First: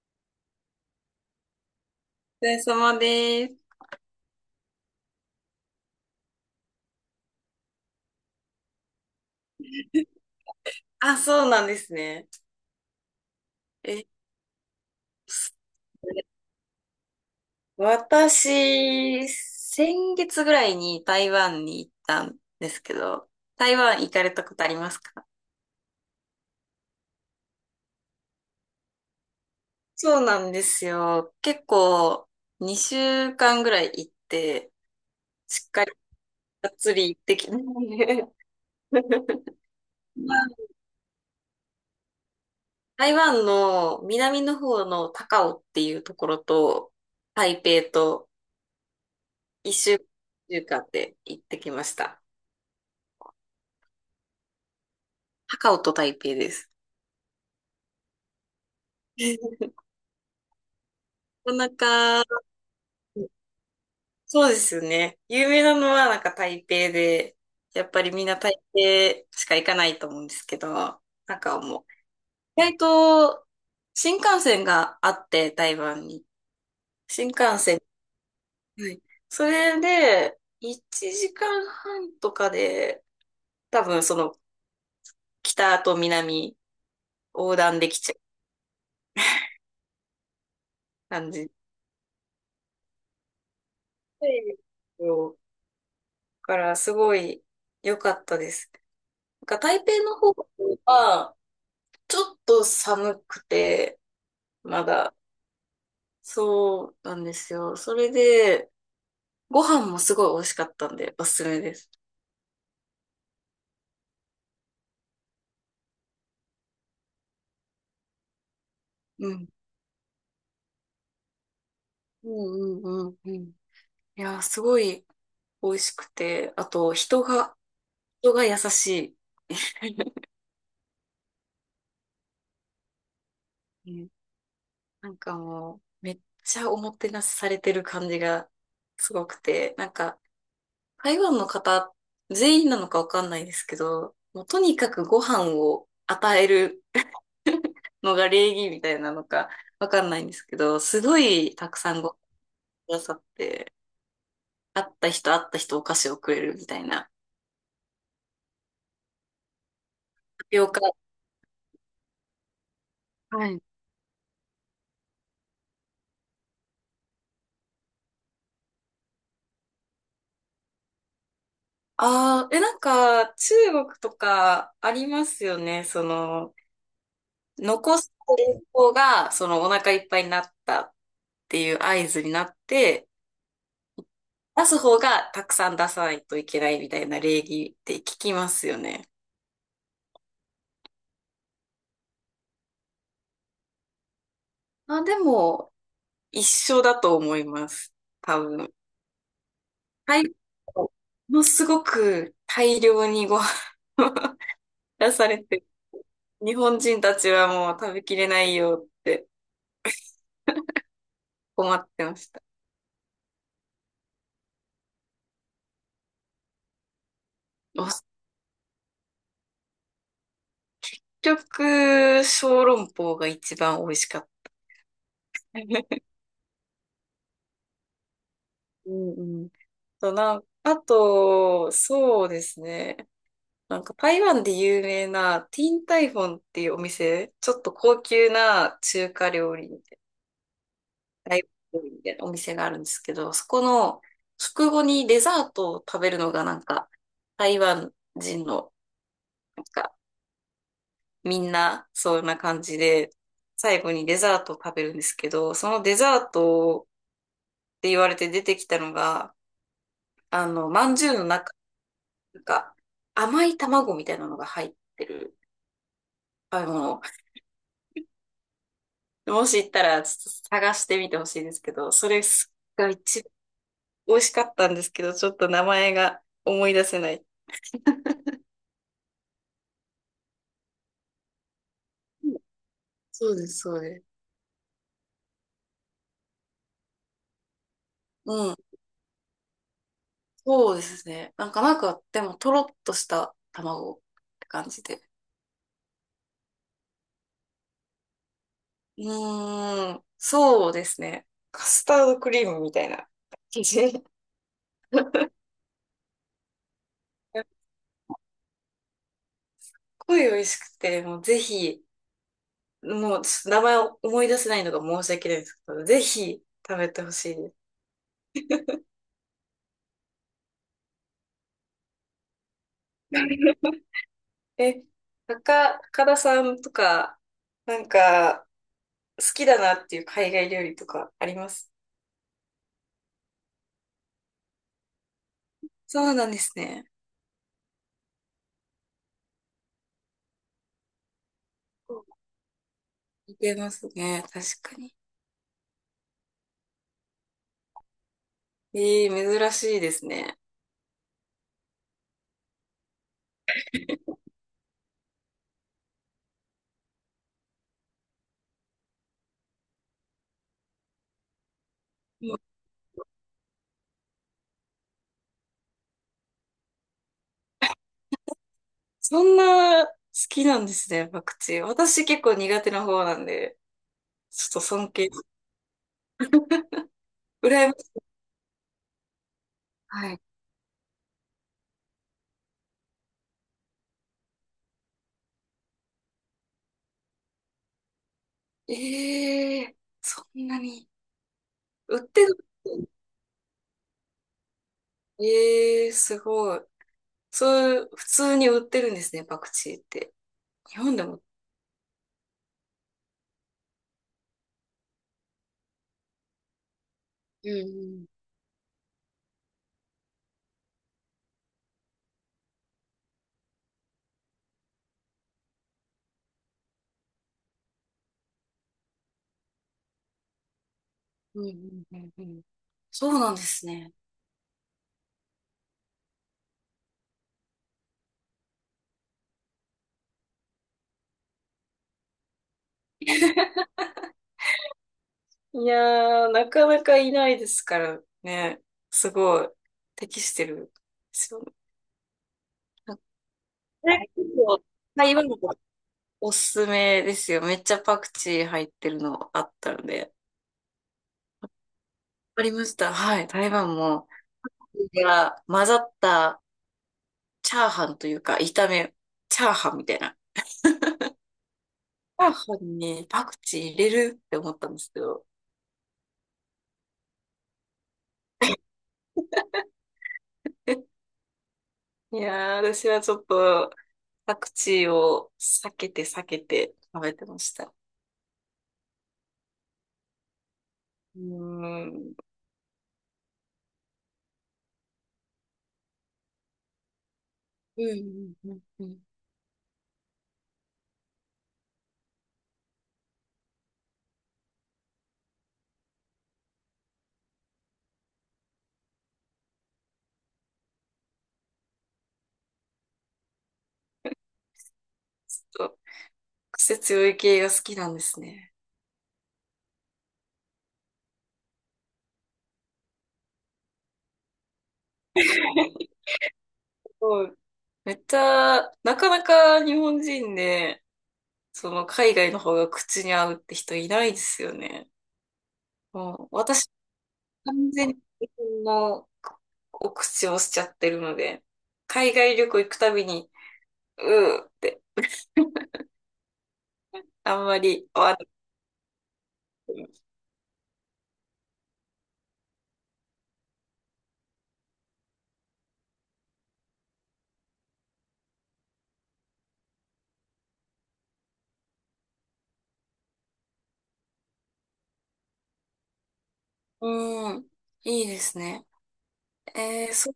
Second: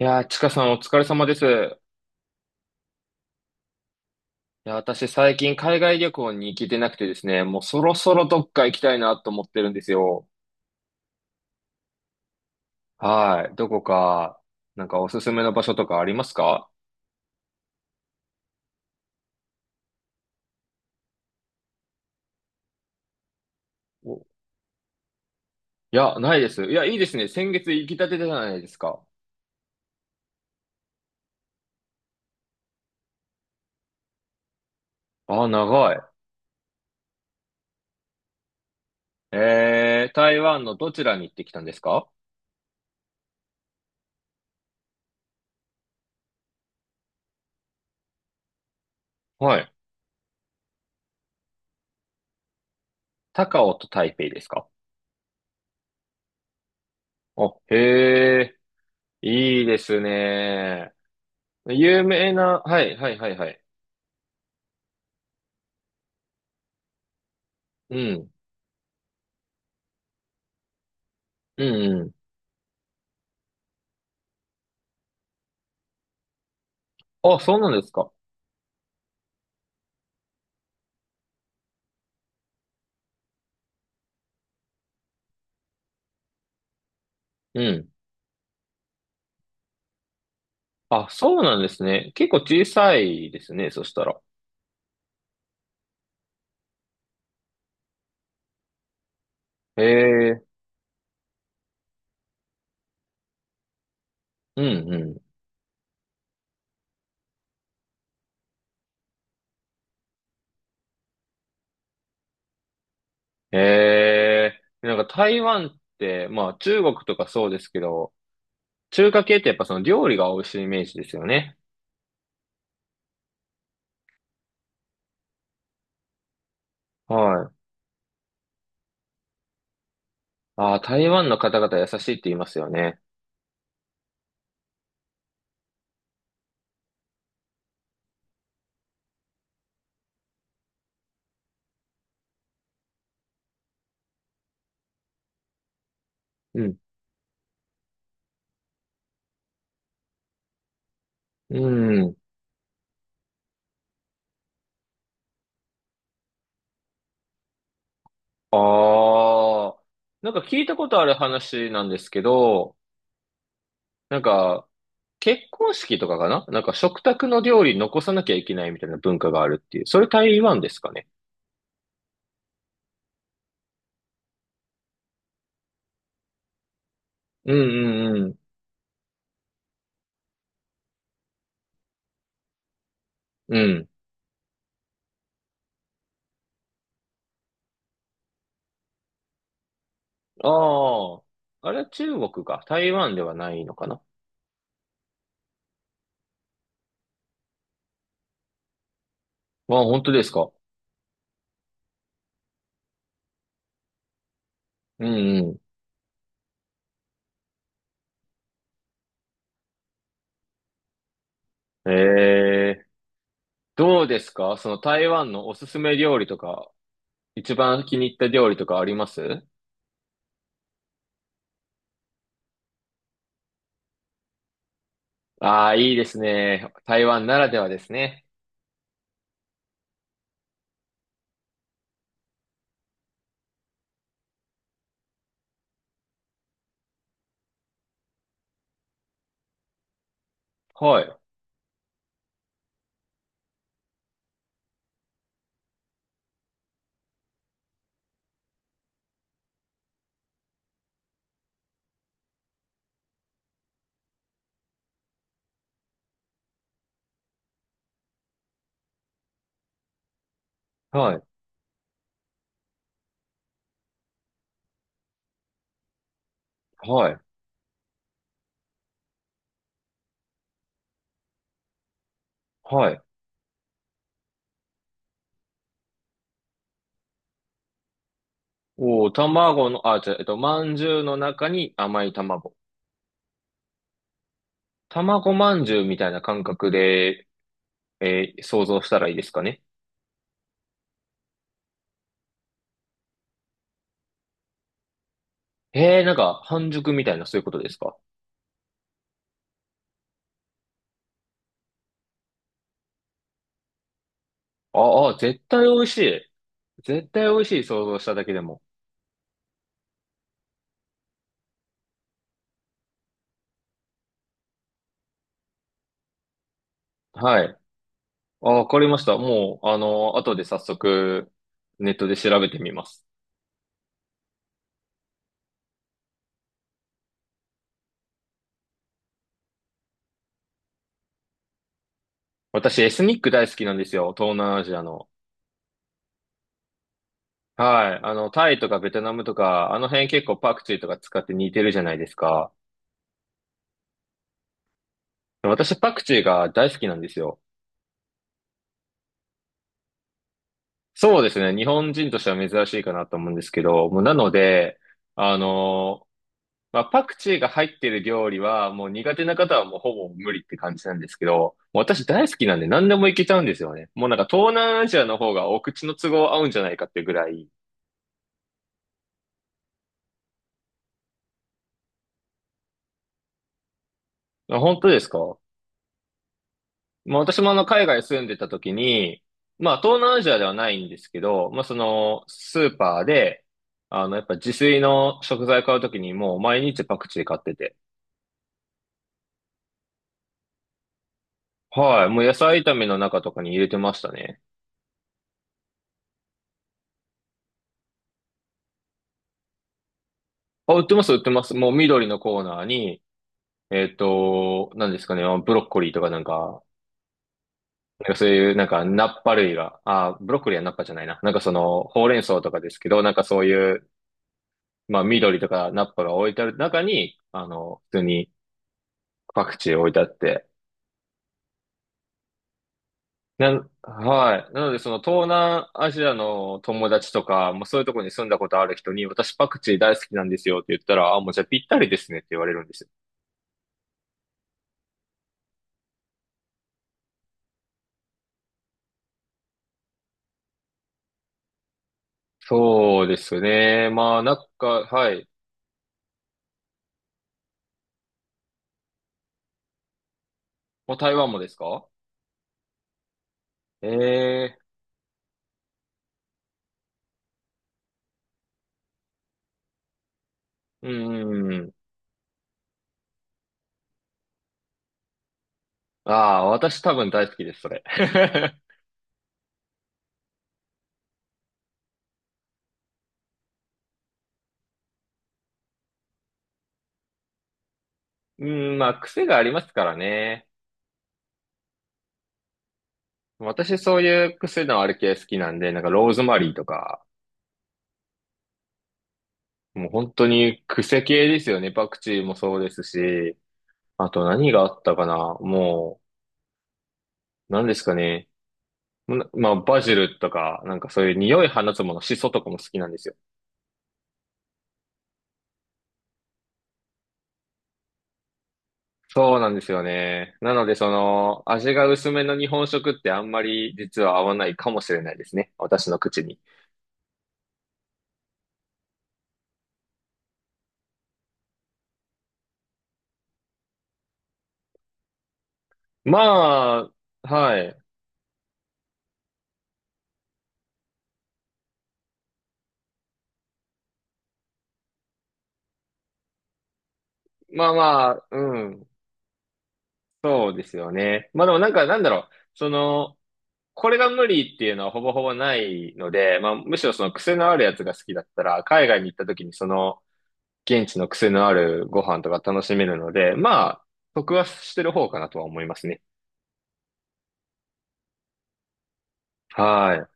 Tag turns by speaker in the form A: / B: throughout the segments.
A: いやー、ちかさんお疲れ様です。い
B: お疲れ様です。
A: や、私最近海外旅行に行けてなくてですね、もうそろそろどっか行きたいなと思ってるんですよ。
B: あ、そうなんですね。
A: はい。どこ
B: え、
A: か、なんかおすすめの場所とかありますか？
B: 私、先月ぐらいに台湾に行ったんですけど、台湾
A: お
B: 行
A: い
B: かれたことありますか？
A: や、ないです。いや、いいですね。先月行きたてじゃないですか。
B: そうなんですよ。結構、2週間ぐらい行って、
A: あー、
B: しっかり
A: 長い。
B: がっつり行ってきたしで。 ま
A: 台
B: あ、
A: 湾のどちらに行ってきたんですか？
B: 台湾の南の方の高雄っていうところと、台北と
A: はい。
B: 1週間で行ってきました。
A: 高雄と台北ですか？
B: 高オと台北です。
A: お、へえ。いい ですね。
B: なかな
A: 有名
B: か、
A: な、はい、はい、はい、はい。
B: そうですよね。有名なのはなんか台北で、やっ
A: う
B: ぱりみん
A: ん、
B: な台北しか行かないと思うんですけど、なんか
A: う
B: も
A: ん、うん。
B: う、意外と新幹線があって、台湾に。新
A: あ、そ
B: 幹
A: うなん
B: 線。
A: ですか。
B: はい。それで、1時間半とかで、多分その北と南横
A: う
B: 断
A: ん。
B: できちゃう
A: あ、
B: 感
A: そう
B: じ
A: なんですね。結構小さいですね、そしたら。
B: で、だからすごい良かったです。なんか
A: へ
B: 台北の方
A: え、
B: は、ちょっと寒くて、
A: う
B: ま
A: んう
B: だ、
A: ん。
B: そうなんですよ。それで、ご飯もすごい美味しかったんで、おすすめです。
A: へえ、なんか台湾って、まあ中国とかそうですけど、中華
B: う
A: 系っ
B: ん。
A: てやっぱその料理が美味しいイメージですよね。
B: うんうんうんうん。いや、すごい美味しくて、あと、
A: はい。
B: 人が優しい。
A: ああ、台湾の方々優しいって言いますよね。
B: うん、なんかもう、めっちゃおもてなしされてる感じがすごくて、なんか、台湾の方、全員なのかわかんないですけど、もうとにかくご飯を与え
A: うん。
B: るのが礼儀みたいなのかわかんないんですけど、すごいたくさ
A: う
B: んご
A: ん。
B: くださって、会った人会った人お菓子をくれるみたいな。
A: ああ、なんか
B: タ
A: 聞
B: ピ
A: い
B: オ
A: た
B: カ。
A: ことある話なんですけど、
B: はい。
A: なんか結婚式とかかななんか食卓の料理残さなきゃいけないみたいな文化があるっていう。それ台湾ですかね？
B: ああ、なんか中国とかありますよね。その、
A: うん
B: 残す
A: うんうん。
B: 方がそのお腹いっぱいになったっていう合図になって、
A: うん。
B: 出す方がたくさん出さないといけないみたいな礼儀って聞きますよね。
A: ああ。あれは中国か。台湾ではないのかな。あ、
B: あ、でも、一緒だと思います。多分。
A: 本当
B: は
A: で
B: い。
A: すか？
B: ものすごく大量にご飯を
A: う
B: 出され
A: ん
B: て、日本人たちはもう食べきれないよって困っ
A: うん。え
B: てました。
A: え。どうですかその台湾のおすすめ料理とか、一番
B: お
A: 気に入った料理とかあります？
B: 食小籠包が一番美味しかった。
A: ああー、いい ですね。台湾ならではですね。
B: うんうん。と、なん、あと、そうですね。なんか台湾で有名なティンタイフォンっていうお店、ちょっと高級な中華料理
A: はい。
B: ライブみたいなお店があるんですけど、そこの食後にデザートを食べるのがなんか、台湾人の、なんか、みんな、そんな感じで、最後にデザートを食べるんですけど、そのデザートって言われて出てきたのが、まんじゅ
A: は
B: う
A: い。
B: の中、なんか、甘い卵みたいなのが入ってる食べ物。
A: はい。
B: もし行ったら、ちょっと探してみてほしいんですけど、それが
A: はい。
B: 一番美味しかったんですけど、ちょっと名前が思い出せない。
A: おー、卵の、あ、じゃあ、まんじゅうの中に甘い卵。
B: そうです、そうです。
A: 卵まんじゅうみたいな感覚で、
B: うん。
A: 想像したらいいですかね。
B: そうですね。なんか、でも、とろっとした卵って感じで。
A: ええ、なんか、半熟みたいな、そういうことですか？
B: うーん。そうですね。カスタードクリームみたいな感じ。すっ
A: ああ、絶対美味しい。絶対美味しい、想像しただけでも。
B: ごい美味しくて、もうぜひ、もうちょっと名前を思い出せないのが申し訳ないんですけど、ぜひ食べてほしい
A: は
B: です。
A: い。あ、わかりました。もう、後で早速、ネットで調べてみます。
B: え、高田さんとか、なんか、好きだなっていう海外料理とかあります
A: 私、エスニック大好きなんですよ。東南アジアの。
B: そうなんですね。
A: はい。タイとかベトナムとか、あの辺結構パクチーとか使って似てるじゃないですか。
B: 似てますね。確かに。
A: 私、パクチーが大好きなんですよ。
B: ええ、珍しいですね。
A: そうですね。日本人としては珍しいかなと思うんですけど、もうなので、あのまあ、パクチーが入ってる料理は、もう苦手な方はもうほぼ無理って感じなんですけど、もう私
B: う
A: 大好
B: ん、
A: きなんで何でもいけちゃうんですよね。もうなんか東南アジアの方がお口の都合合うんじゃないかってぐらい。
B: そんな好きなんですね、パクチー。私結構苦手な方なんで、ちょっ
A: あ、
B: と
A: 本当
B: 尊
A: です
B: 敬。
A: か？まあ私も
B: 羨ま
A: 海
B: しい。
A: 外住んでた時に、まあ東
B: は
A: 南
B: い。
A: アジアではないんですけど、まあそのスーパーで、やっぱ自炊の食材買う時にもう毎日パクチー買ってて。
B: ええ、そんなに。売っ
A: はい。もう
B: て
A: 野
B: る。
A: 菜炒めの中とかに入れてましたね。
B: ええ、すごい。そういう、普通に売ってるんですね、パクチーって。
A: あ、
B: 日
A: 売って
B: 本
A: ま
B: で
A: す、売っ
B: も。
A: てます。もう緑のコーナーに、何ですかね、あ、ブロッコリーとかなんか、
B: う
A: な
B: ん
A: んかそういうなんかナッパ類が、あ、ブロッコリーはナッパじゃないな。なんかその、ほうれん草とかですけど、なんかそういう、まあ緑とかナッパが置いてある中に、普通にパクチー置いてあって。
B: うん。うんうんうんうん。そうなんですね。
A: はい。なのでその東南アジアの友達とか、もうそういうところに住んだことある人に、私パクチー大好きなんですよって言ったら、あ、もうじゃあぴったりですねって言われるんですよ。
B: いやー、なかなかいないですからね。すごい、適してるんですよね。
A: そうですね。
B: これ結
A: まあなん
B: 構、
A: か、は
B: 台
A: い。
B: 湾のおすすめですよ。めっちゃパクチー入ってるのあったので。
A: もう台湾もですか？
B: ありました。はい。台湾も、
A: え、
B: いや、混ざったチャーハンというか、炒め、チャーハンみたいな。
A: うんうんうん。
B: チャーハンにパクチー入れるって思ったんですけど。
A: ああ、私多分大好きです、それ。
B: いやー、私はちょっと、パクチーを避けて避けて食べてました。
A: うん、まあ、癖がありますからね。
B: うーん。
A: 私そういう癖のある系好きなんで、なんかローズマリーとか、
B: うんうんうんうん。
A: もう本当に癖系ですよね。パクチーもそうですし、あと何があったかな。もう、何ですかね。まあ、バジルとか、なんかそういう匂い放つもの、シソとかも好きなんですよ。
B: ちょっと癖強い系が好きなんですね。
A: そうなんですよね。なので、その、味が薄めの日本食ってあんまり実は合わないかもしれないですね。私の口に。
B: そう。めっちゃ、なかなか日本人で、その海外の方が口に合うって人いないですよね。もう私、
A: まあ、は
B: 完
A: い。
B: 全に日本のお口をしちゃってるので、海外旅行行くたびに、うーって、あんま
A: まあ
B: り合
A: ま
B: わな
A: あ、
B: く
A: うん。
B: ても。
A: そうですよね。まあでもなんか、なんだろう。その、これが無理っていうのはほぼほぼないので、まあむしろその癖のあるやつが好きだったら、海外に行った時にその、現地の癖のあるご飯とか楽しめるので、まあ、得はしてる方かなとは思いますね。
B: うん、いいですね。
A: はい。
B: そっ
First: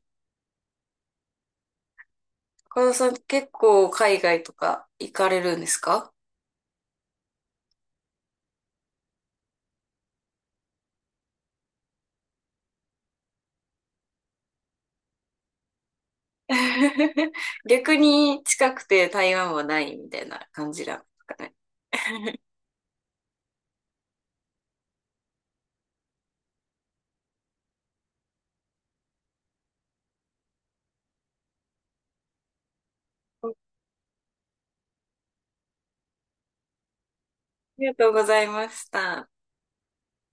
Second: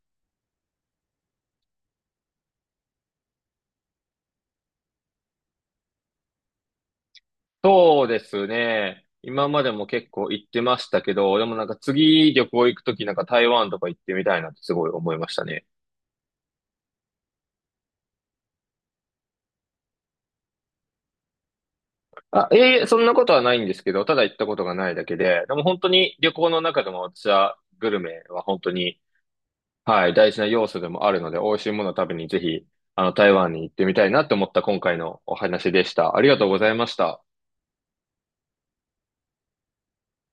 B: か、岡田さん結構海外とか行かれるんですか？
A: そうですね。今までも結構行ってましたけど、でもなんか次旅行行く時なんか台湾とか行ってみたいなってすごい思いましたね。
B: 逆に近くて台湾はないみたいな感じなんですかね。
A: あ、いえいえ、そんなことはないんですけど、ただ行ったことがないだけで、でも本当に旅行の中でも私はグルメは本当に、はい、大事な要素でもあるので、美味しいものを食べにぜひ、台
B: あ
A: 湾に行ってみたいなと思った今回のお話でした。ありがとうございました。
B: りがとうございました。